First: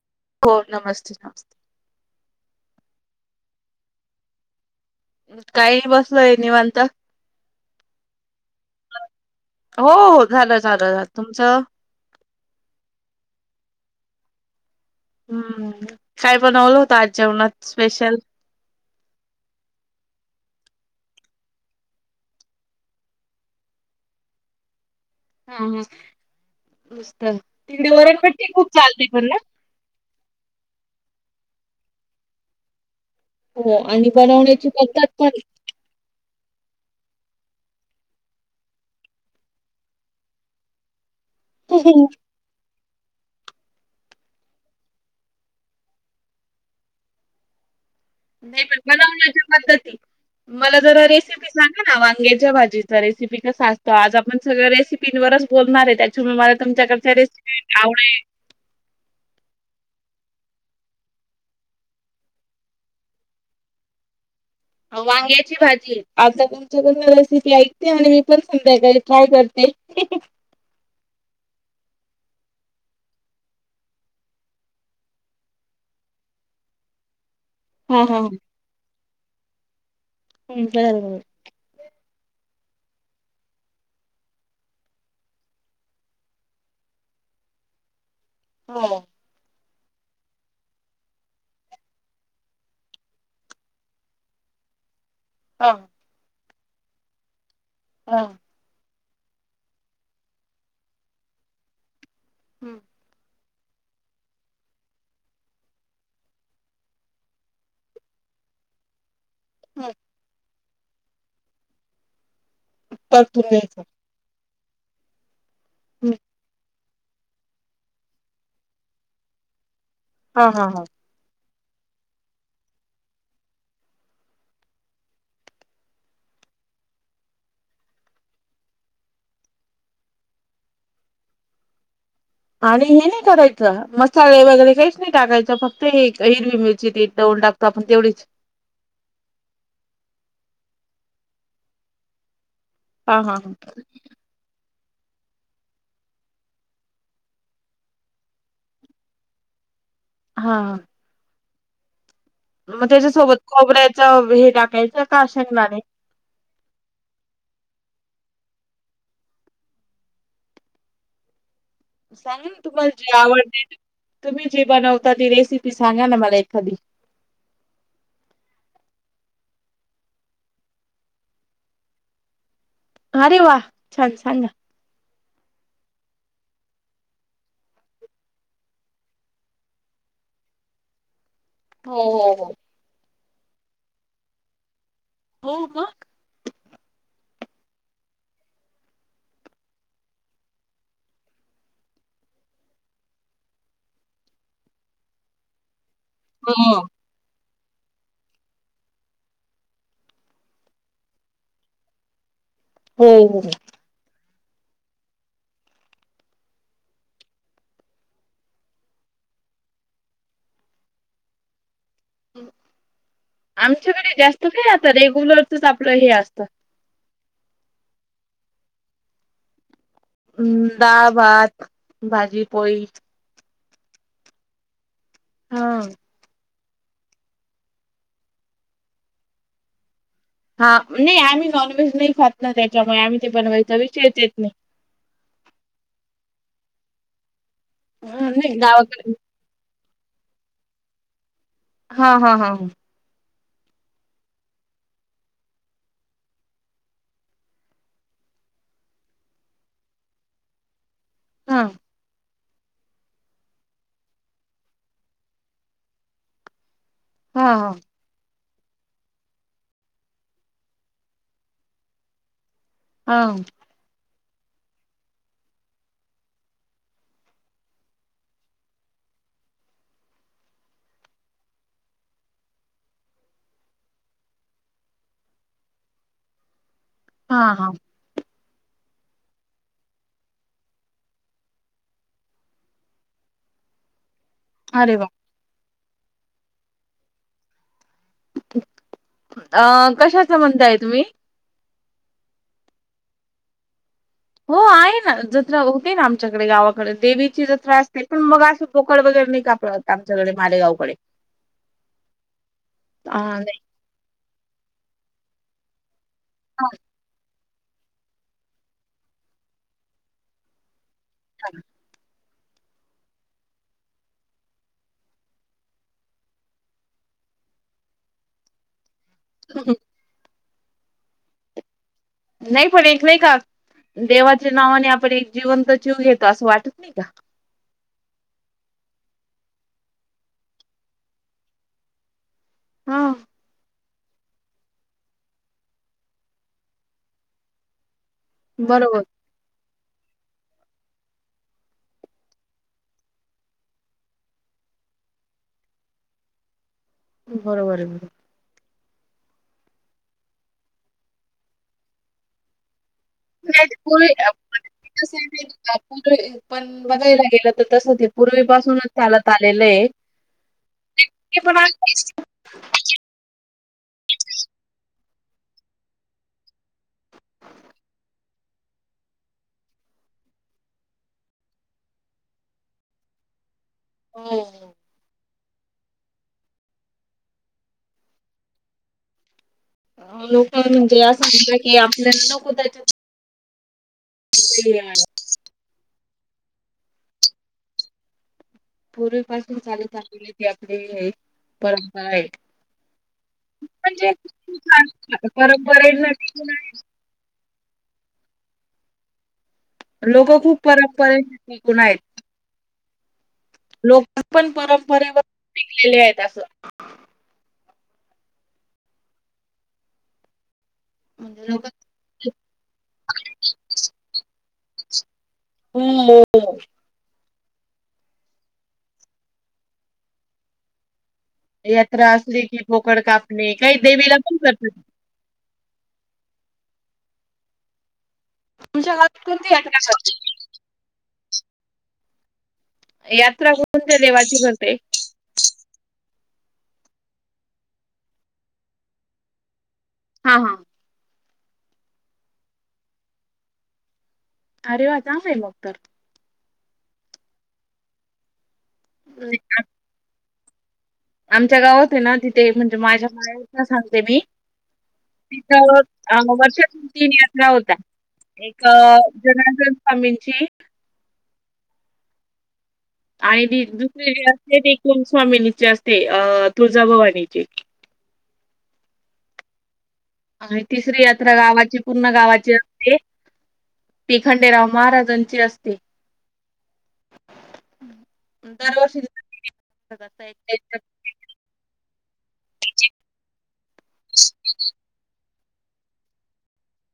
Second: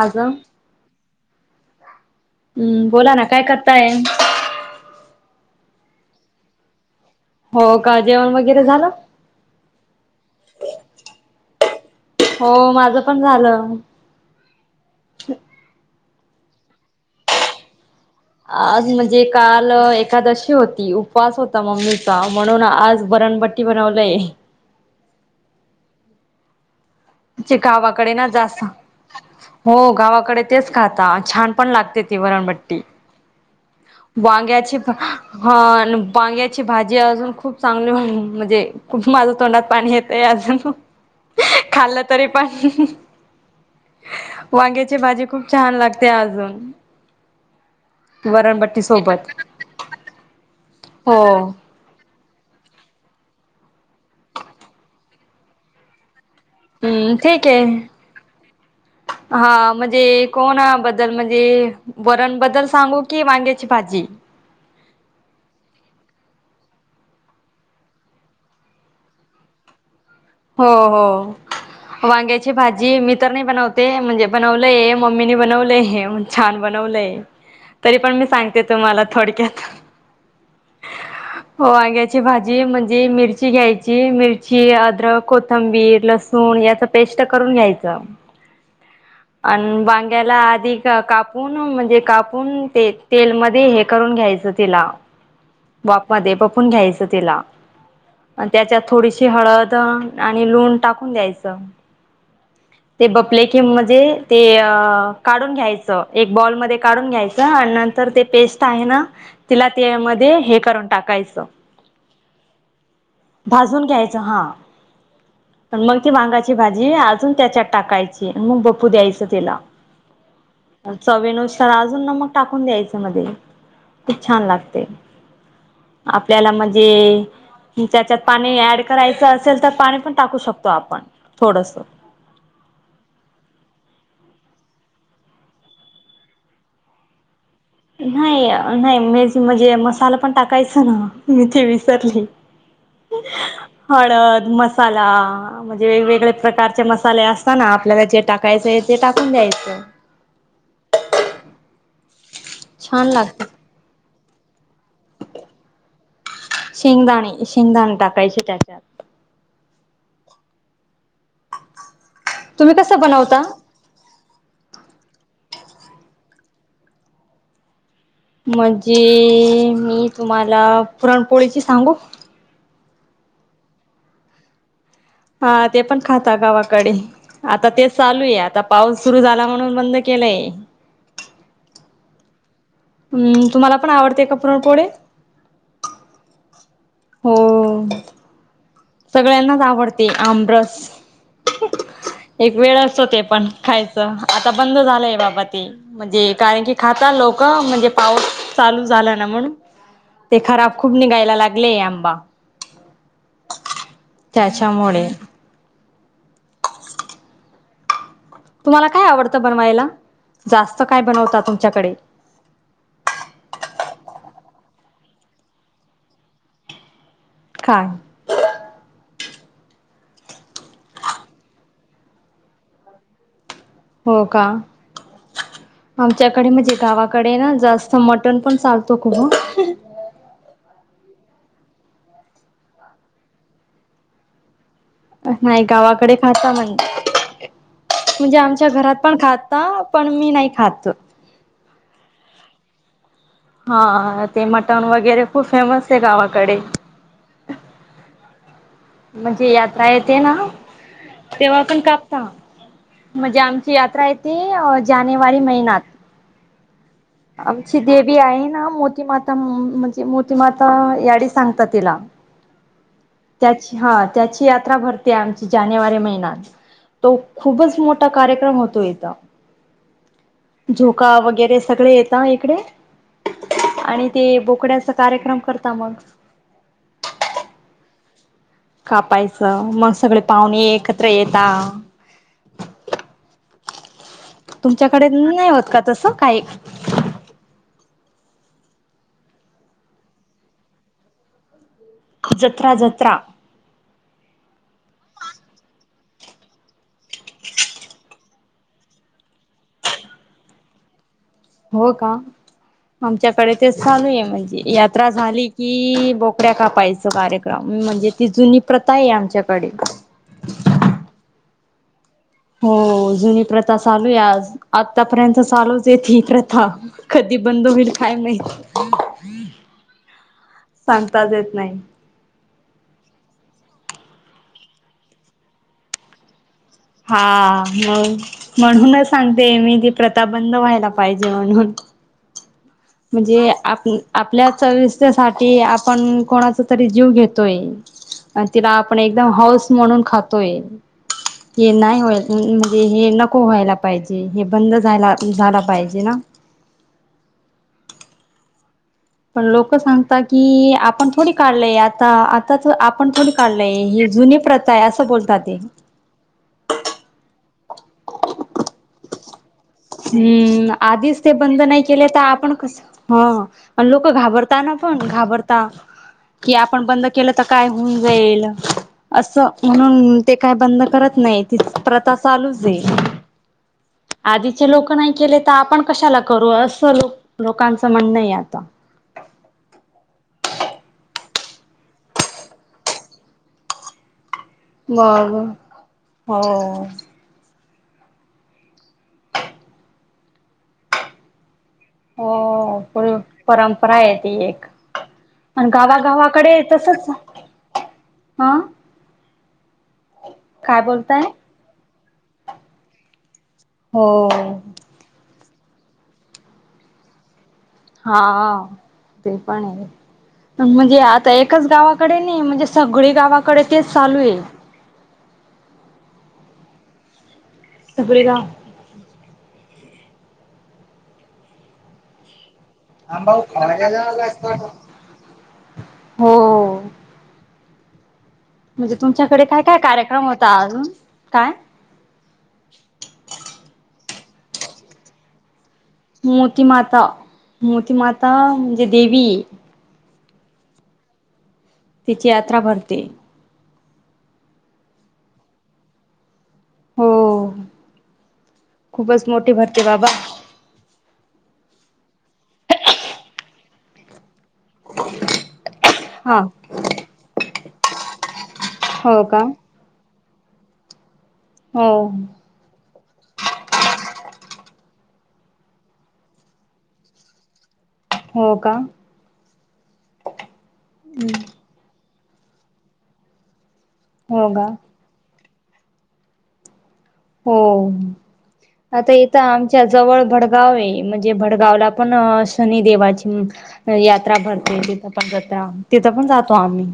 माझं हो, नमस्ते नमस्ते. हम्म, बोला ना काय करताय? काही नाही बसलोय निवांत. हो का, जेवण वगैरे झालं? हो हो, झालं झालं झालं तुमचं? हो, माझं पण झालं. हम्म, काय बणवलं होत आज जेवणात स्पेशल? आज म्हणजे काल एकादशी होती, उपवास होता, मम्मीचा म्हणून आज ब रणबट्टी बनवलंय. हा हा. मस्त तिकडे गावाकडे ना वरणपट्टी जास् खूप चालते पण ना हो गावाकडे तेच खातसा छान पण लागते ती वरणबट्टी. हो आणि बनवण्याची वांग्याची पद्धत पण ह वांग्याची भाजी अजून खूप चांगले म्हणजे खूप माझं तोंडात पाणी येतय अजून. खाल्लं तरी पण, वांग्याची भाजी खूप छान लागते अजून, नाही वरणबट पण बनवण्याच्या पद्धती, मला जरा हो रेसिपी हम्म सांगा ना? वांग्याच्या भाजी चा रेसिपी कसा असतो, आज आपण सगळ रेसिपीनवरच बोलणार आहे त्या हम्म, ठीक आहे. हा म्हणजे कोणा बद्दल म्हणजे, वरण बद्दल सांगू की वांग्याची भाजी? वांग्याची भाजी, आता तुमच्याकडून रेसिपी ऐकते आणि मी पण संध्याकाळी ट्राय करते. [inaudible] हो हो. वांग्याची भाजी मी तर नाही बनवते, म्हणजे बनवलंय मम्मीने बनवलंय छान बनव तरी हा पण मी हा सांगते तुम्हाला थोडक्यात. हम्, बर बर. हो वांग्याची भाजी म्हणजे मिरची घ्यायची मिरची अद्रक कोथंबीर, लसूण याचं पेस्ट करून घ्यायचं. हो. आणि वांग्याला आधी कापून, म्हणजे कापून ते तेलमध्ये हे करून घ्यायचं. तेला हा बप मध्ये बपून घ्यायचं तेला, हा त्याच्यात थोडीशी हळद आणि लूून टाकून द्यायचं. ते बप आपले कि म्हणजे ते काढून घ्यायचं एक बॉलमध्ये काढून घ्यायचं आणि नंतर ते पेस्ट आहे ना तिला त्यामध्ये हे करून टाकायचं भाजून घ्यायचं हा मग ती वांग्याची भाजी अजून त्याच्यात टाकायची मग बफू द्यायचं तिला हा हा हा अण चवीनुसार तर अजून नमक टाकून द्यायचं मध्ये खूप छान लागते आपल्याला म्हणजे त्याच्यात पाणी ऍड करायचं असेल तर पाणी पण टाकू शकतो आपण थोडस आणि हे नाही करायचं मसाले वगैरे काहीच नाही टाकायच फक्त हे हिरवी मिरची ती तेवढी टाक नाही अ.. नाही मीच म्हणजे मसाला पण टाक कायच ना मी ते विसरली हा हा हळद मसा साला म्हणजे वेगवेगळे प्रकारचे मसाले असतना आपल्याला जे टाकायचंय ते टाकून द्यायचं हा मग छान त्याच्यासोबत लागत खोबऱ्याच हे टाकायचं का शेंगदाणे शेंगदाणे शेंगदाणे टाकायची त्याच्यात सांगील तुम्ही तुम्हाला कसं जे बनवता आवडते ते तुम्ही जी बनवता ती रेसिपी सांगा ना मला एखादी म्हणजे मी तुम्हाला पुरणपोळीची सांगू अरे वा छान सांगा हा ते पण खातात गावाकडे आता तेच चालू आहे आता पाऊस सुरु झाला म्हणून बंद के ले हो हो हो हम् तुम्हाला पण आवडते का पुरणपोळी हो मग हो सगळ्यांनाच आवडते आमरस एक वेळ असतो ते पण खायचं आता बंद झालंय बाबा ते म्हणजे कारण की खातात लोक का म्हणजे पाऊस चालू झाला ना म्हणून ते खराब खूप निघायला लागलेय आंबा हो हो हो त्याच्यामुळे हो ना तुम्हाला काय आवडत बनवायला जास्त काय बनवता तुमच्याकडे आमच्याकडे जास्त काय आता रेग्यूलरचच आपलं हे असतं काय हम् डाळ भात भाजी पोळी हो का हा आमच्याकडे म्हणजे गावाकडे ना जास्त मटण पण चालतो खूप ह हा नाही आम्ही नॉनव्हेज नाही खात ना त्याच्यामुळे आम्ही ते बनवायच विषयच येत नाही नाही गावाकडे खातात म्हण हा म्हणजे नाही आमच्या घरात गावाकडे पण खातात पण मी नाही खात हा हा हा हा हा ते मटण वगैरे खूप फेमस आहे गावाकडे म्हणजे यात्रा येते ना तेव्हा हा पण कापता म्हणजे आमची यात्रा येते जानेवारी महिन्यात हा आमची देवी आहे ना मोती माता म.. म्हणजे मोतीमाता याडी सांगतात तिला हा त्याची हा त्याची यात्रा भरते आमची जानेवारी महिन्यात तो खूपच मोठा कार्यक्रम होतो इथ झोका वगैरे सगळे येत इकडे आणि ते बोकड्याचा कार्यक्रम करता मग हा हा कापायचं मग सगळे पाहुणे एकत्र येेतात अरे वा तुमच्याकडे नाही होत का तस काय अ कशाच म्हणताय तुम्ही जत्रा जत्रा हो आहे ना जत्रा होते ना आमच्याकडे गावाकडे देवीची जत्रा असते पण मग असं बोकड वगैरे आमच्या कडे मालेगाव हो का हा आमच्याकडे नाही तेच चालू आहे म्हणजे यात्रा झाली की बोकड्या कापायच कार्यक्रम म्हणजे ती जुनी प्रथा आहे आमच्याकडे ह हो जुनी प्रथा चालूय आज आतापर्यंत चालूच आहे ही प्रथा कधी बंद होईल काय नाही ह सांगताच येत नाही नाही पण एक नाही का देवाच्या नावाने आपण एक जिवंत जिव घेतो असं वाटत नाही का? हा मग म्हणूनच सांगते मी ती प्रथा बंद व्हायला पाहिजे म्हणून हा म्हणजे आपल्या आपल्या चविसाठी आपण कोणाचा तरी जीव घेतोय आणि तिला आपण बरोबर एकदम हौऊस म्हणून खातोय हे नाही व्हायला म्हणजे हे नको व्हायला पाहिजे हे बंद झाला झाला पाहिजे ना बरोबर आहे बरोबर पण लोक सांगता की आपण थोडी काढलय आता आता नाही पुर्वी बोलतात ते पण बघायला गेलं तस ते पूर्वीपासूनच त्याला हम्म आधीच ते पण बंद नाही आहे. केले तर आपण कस ह लोक घाबरताना पण घाबरता कि आपण बंद केलं तर काय होऊन जाईल असं म्हणून ते काय बंद करत नाही ती प्रथा चालूच आहे आधीच हो. लोक नाही केले तर आपण कशाला करू असं लोक लोकांचं म्हणणं आता लोक म्हणजे या सांगलं की आपल्याला नको त्याच्या बर हो पूर्वी पाासून चालूत आलेली ती आपली परंपरा आहे हो पूर्व परंपरा म्हणजे आहे ती एक आणि परंपरा [inaudible] गावागावाकडे तसच हा लोक खूप काय परंपरेला बोलताय टिकून आहेत लोक हो पण परंपरेवर शिकलेले आहेत असं हा ते पण आहे म्हणजे आता एकच गावाकडे नाही म्हणजे सगळी गावाकडे तेच चालू आहे हम् हुपरी गाव यात्रा असली की बोकड आंबाऊ कापणे काही खायला देवीला जायला पण असता का? करतात हो म्हणजे तुमच्या गावात तुमच्याकडे कोणती काय काय यात्रा कार्यक्रम होता अजून काय यात्रा कोणत्या देवाची करते मोतीमाता मोतीमाता म्हणजे देवी हा हा तिची यात्रा भरते अरे वा चांग आहे मग तर हो खूपच मोठे भरते बाबा आमच्या गावात आहे ना तिथे म्हणजे माझ्या माया सांगते मी तिथ अ हा वर्षातील तीन यात्रा होत एक हो का जनार्दन स्वामींची हो आणि दुसरी जे असते ते कुल स्वामिनी असते अ तुळजाभवानीची हो का आणि तिसरी यात्रा गावाची पूर्ण गावाची असते ती हो का खंडेराव महाराजांची असते हो दरवर्षी आता इथ आमच्या जवळ भडगाव आहे म्हणजे भडगावला पण शनी देेवाची यात्रा भरते तिथ तिथं पण जातो आम्ही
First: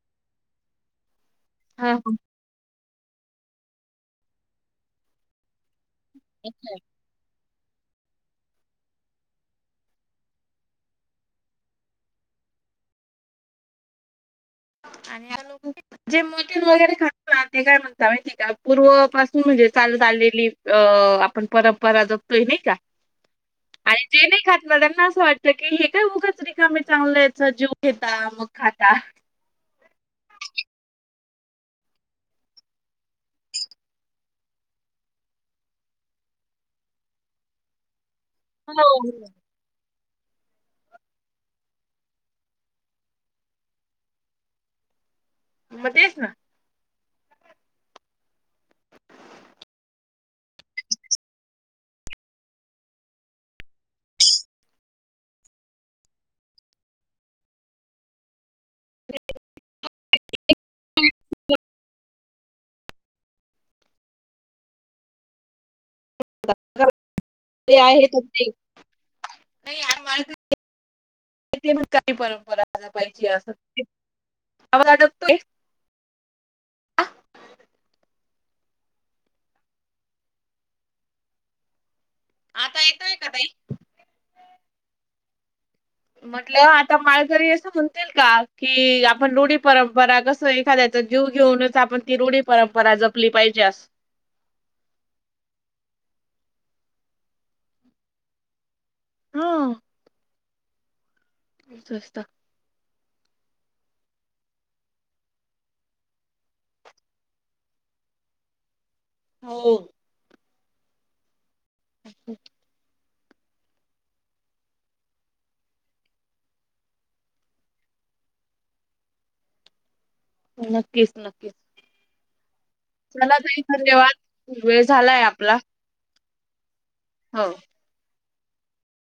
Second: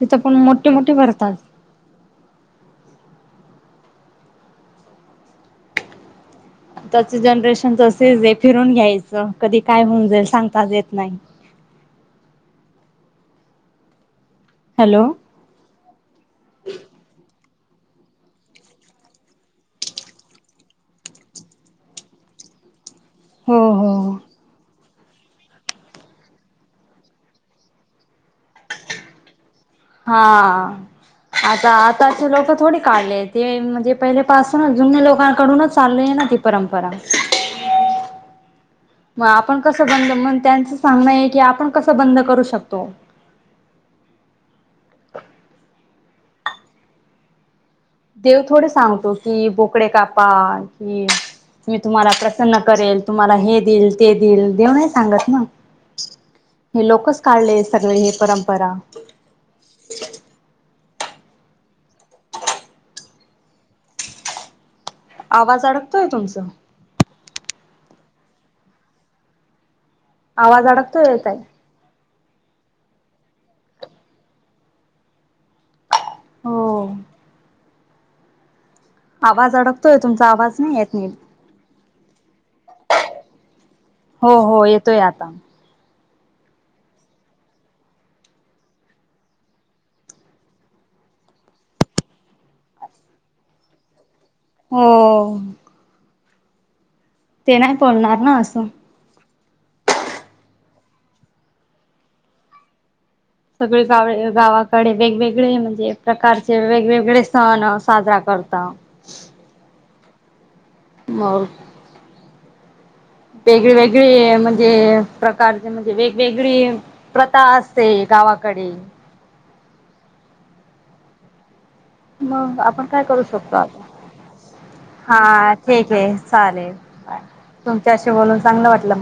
तिथं पण मोठे मोठे भरतात हम्म हम्म अच्छा. आताच जनरेशन ेे फिरून घ्यायचं कधी काय होऊन जाईल सांगताच येत नाही रिकाम हॅलो आणि जे मटन वगैरे खात ना ते काय म्हणत माहिती आहे का पूर्वपासून म्हणजे चालू आलेली अ आपण परंपरा जगतोय नाही का हो हो आणि जे नाही खात म त्यां असं वाटत की हे काय उगच रिकामे चांगलं याच जीव घेता मग खाता हा आता आताचे लोक थोडी काढले ते म्हणजे पहिले पाासूनच जुनने लोकांकडूनच चाललेय ती परंपरा हो मग आपण कसं बंद म त्यांच सांगणं आहे की आपण कसं बंद करू शकतो मग तेच ना देव थोडे सांगतो कि बोकडे कापा कि मी तुम्हाला प्रसन्न करेल तुम्हाला हे देईल ते देईल देव नाही सांगत ना हे लोकच काढले सगळे हे परंपरा ह आवाज अडकतोय तुमचं ठी आवाज अडकतोय येतय काही परंपरा पाहि अस आवाज आटकतोय हो ह आवाज अडकतोय तुमचा आवाज नाही आहेत आता येतोय का ताई तोय आता म्हंटलं आता माळघरी असं म्हणतील का कि आपण रोढी परंपरा कस एखाद्या जीव घेऊनच आपण ती रूढी परंपरा जपली पाहिजे अस हो ते नाही बोलणार ना असं हम्म रिकाम सगळे गाव गावाकडे वेगवेगळे म्हणजे प्रकारचे वेगवेगळे सण साजरा करत करता हो मर ह वेगळी वेगळी म्हणजे प्रकारचे म्हणजे वेगवेगळी प्रथा असते गावाात कडे नक्कीच नक्कीच. मग आपण काय करू चला शकतो ताई आता. धन्यवाद वेळ झालाय हा आपला [unintelligible] चालेल, हो तुमच्याशी बोलून चांगलं वाटलं मला.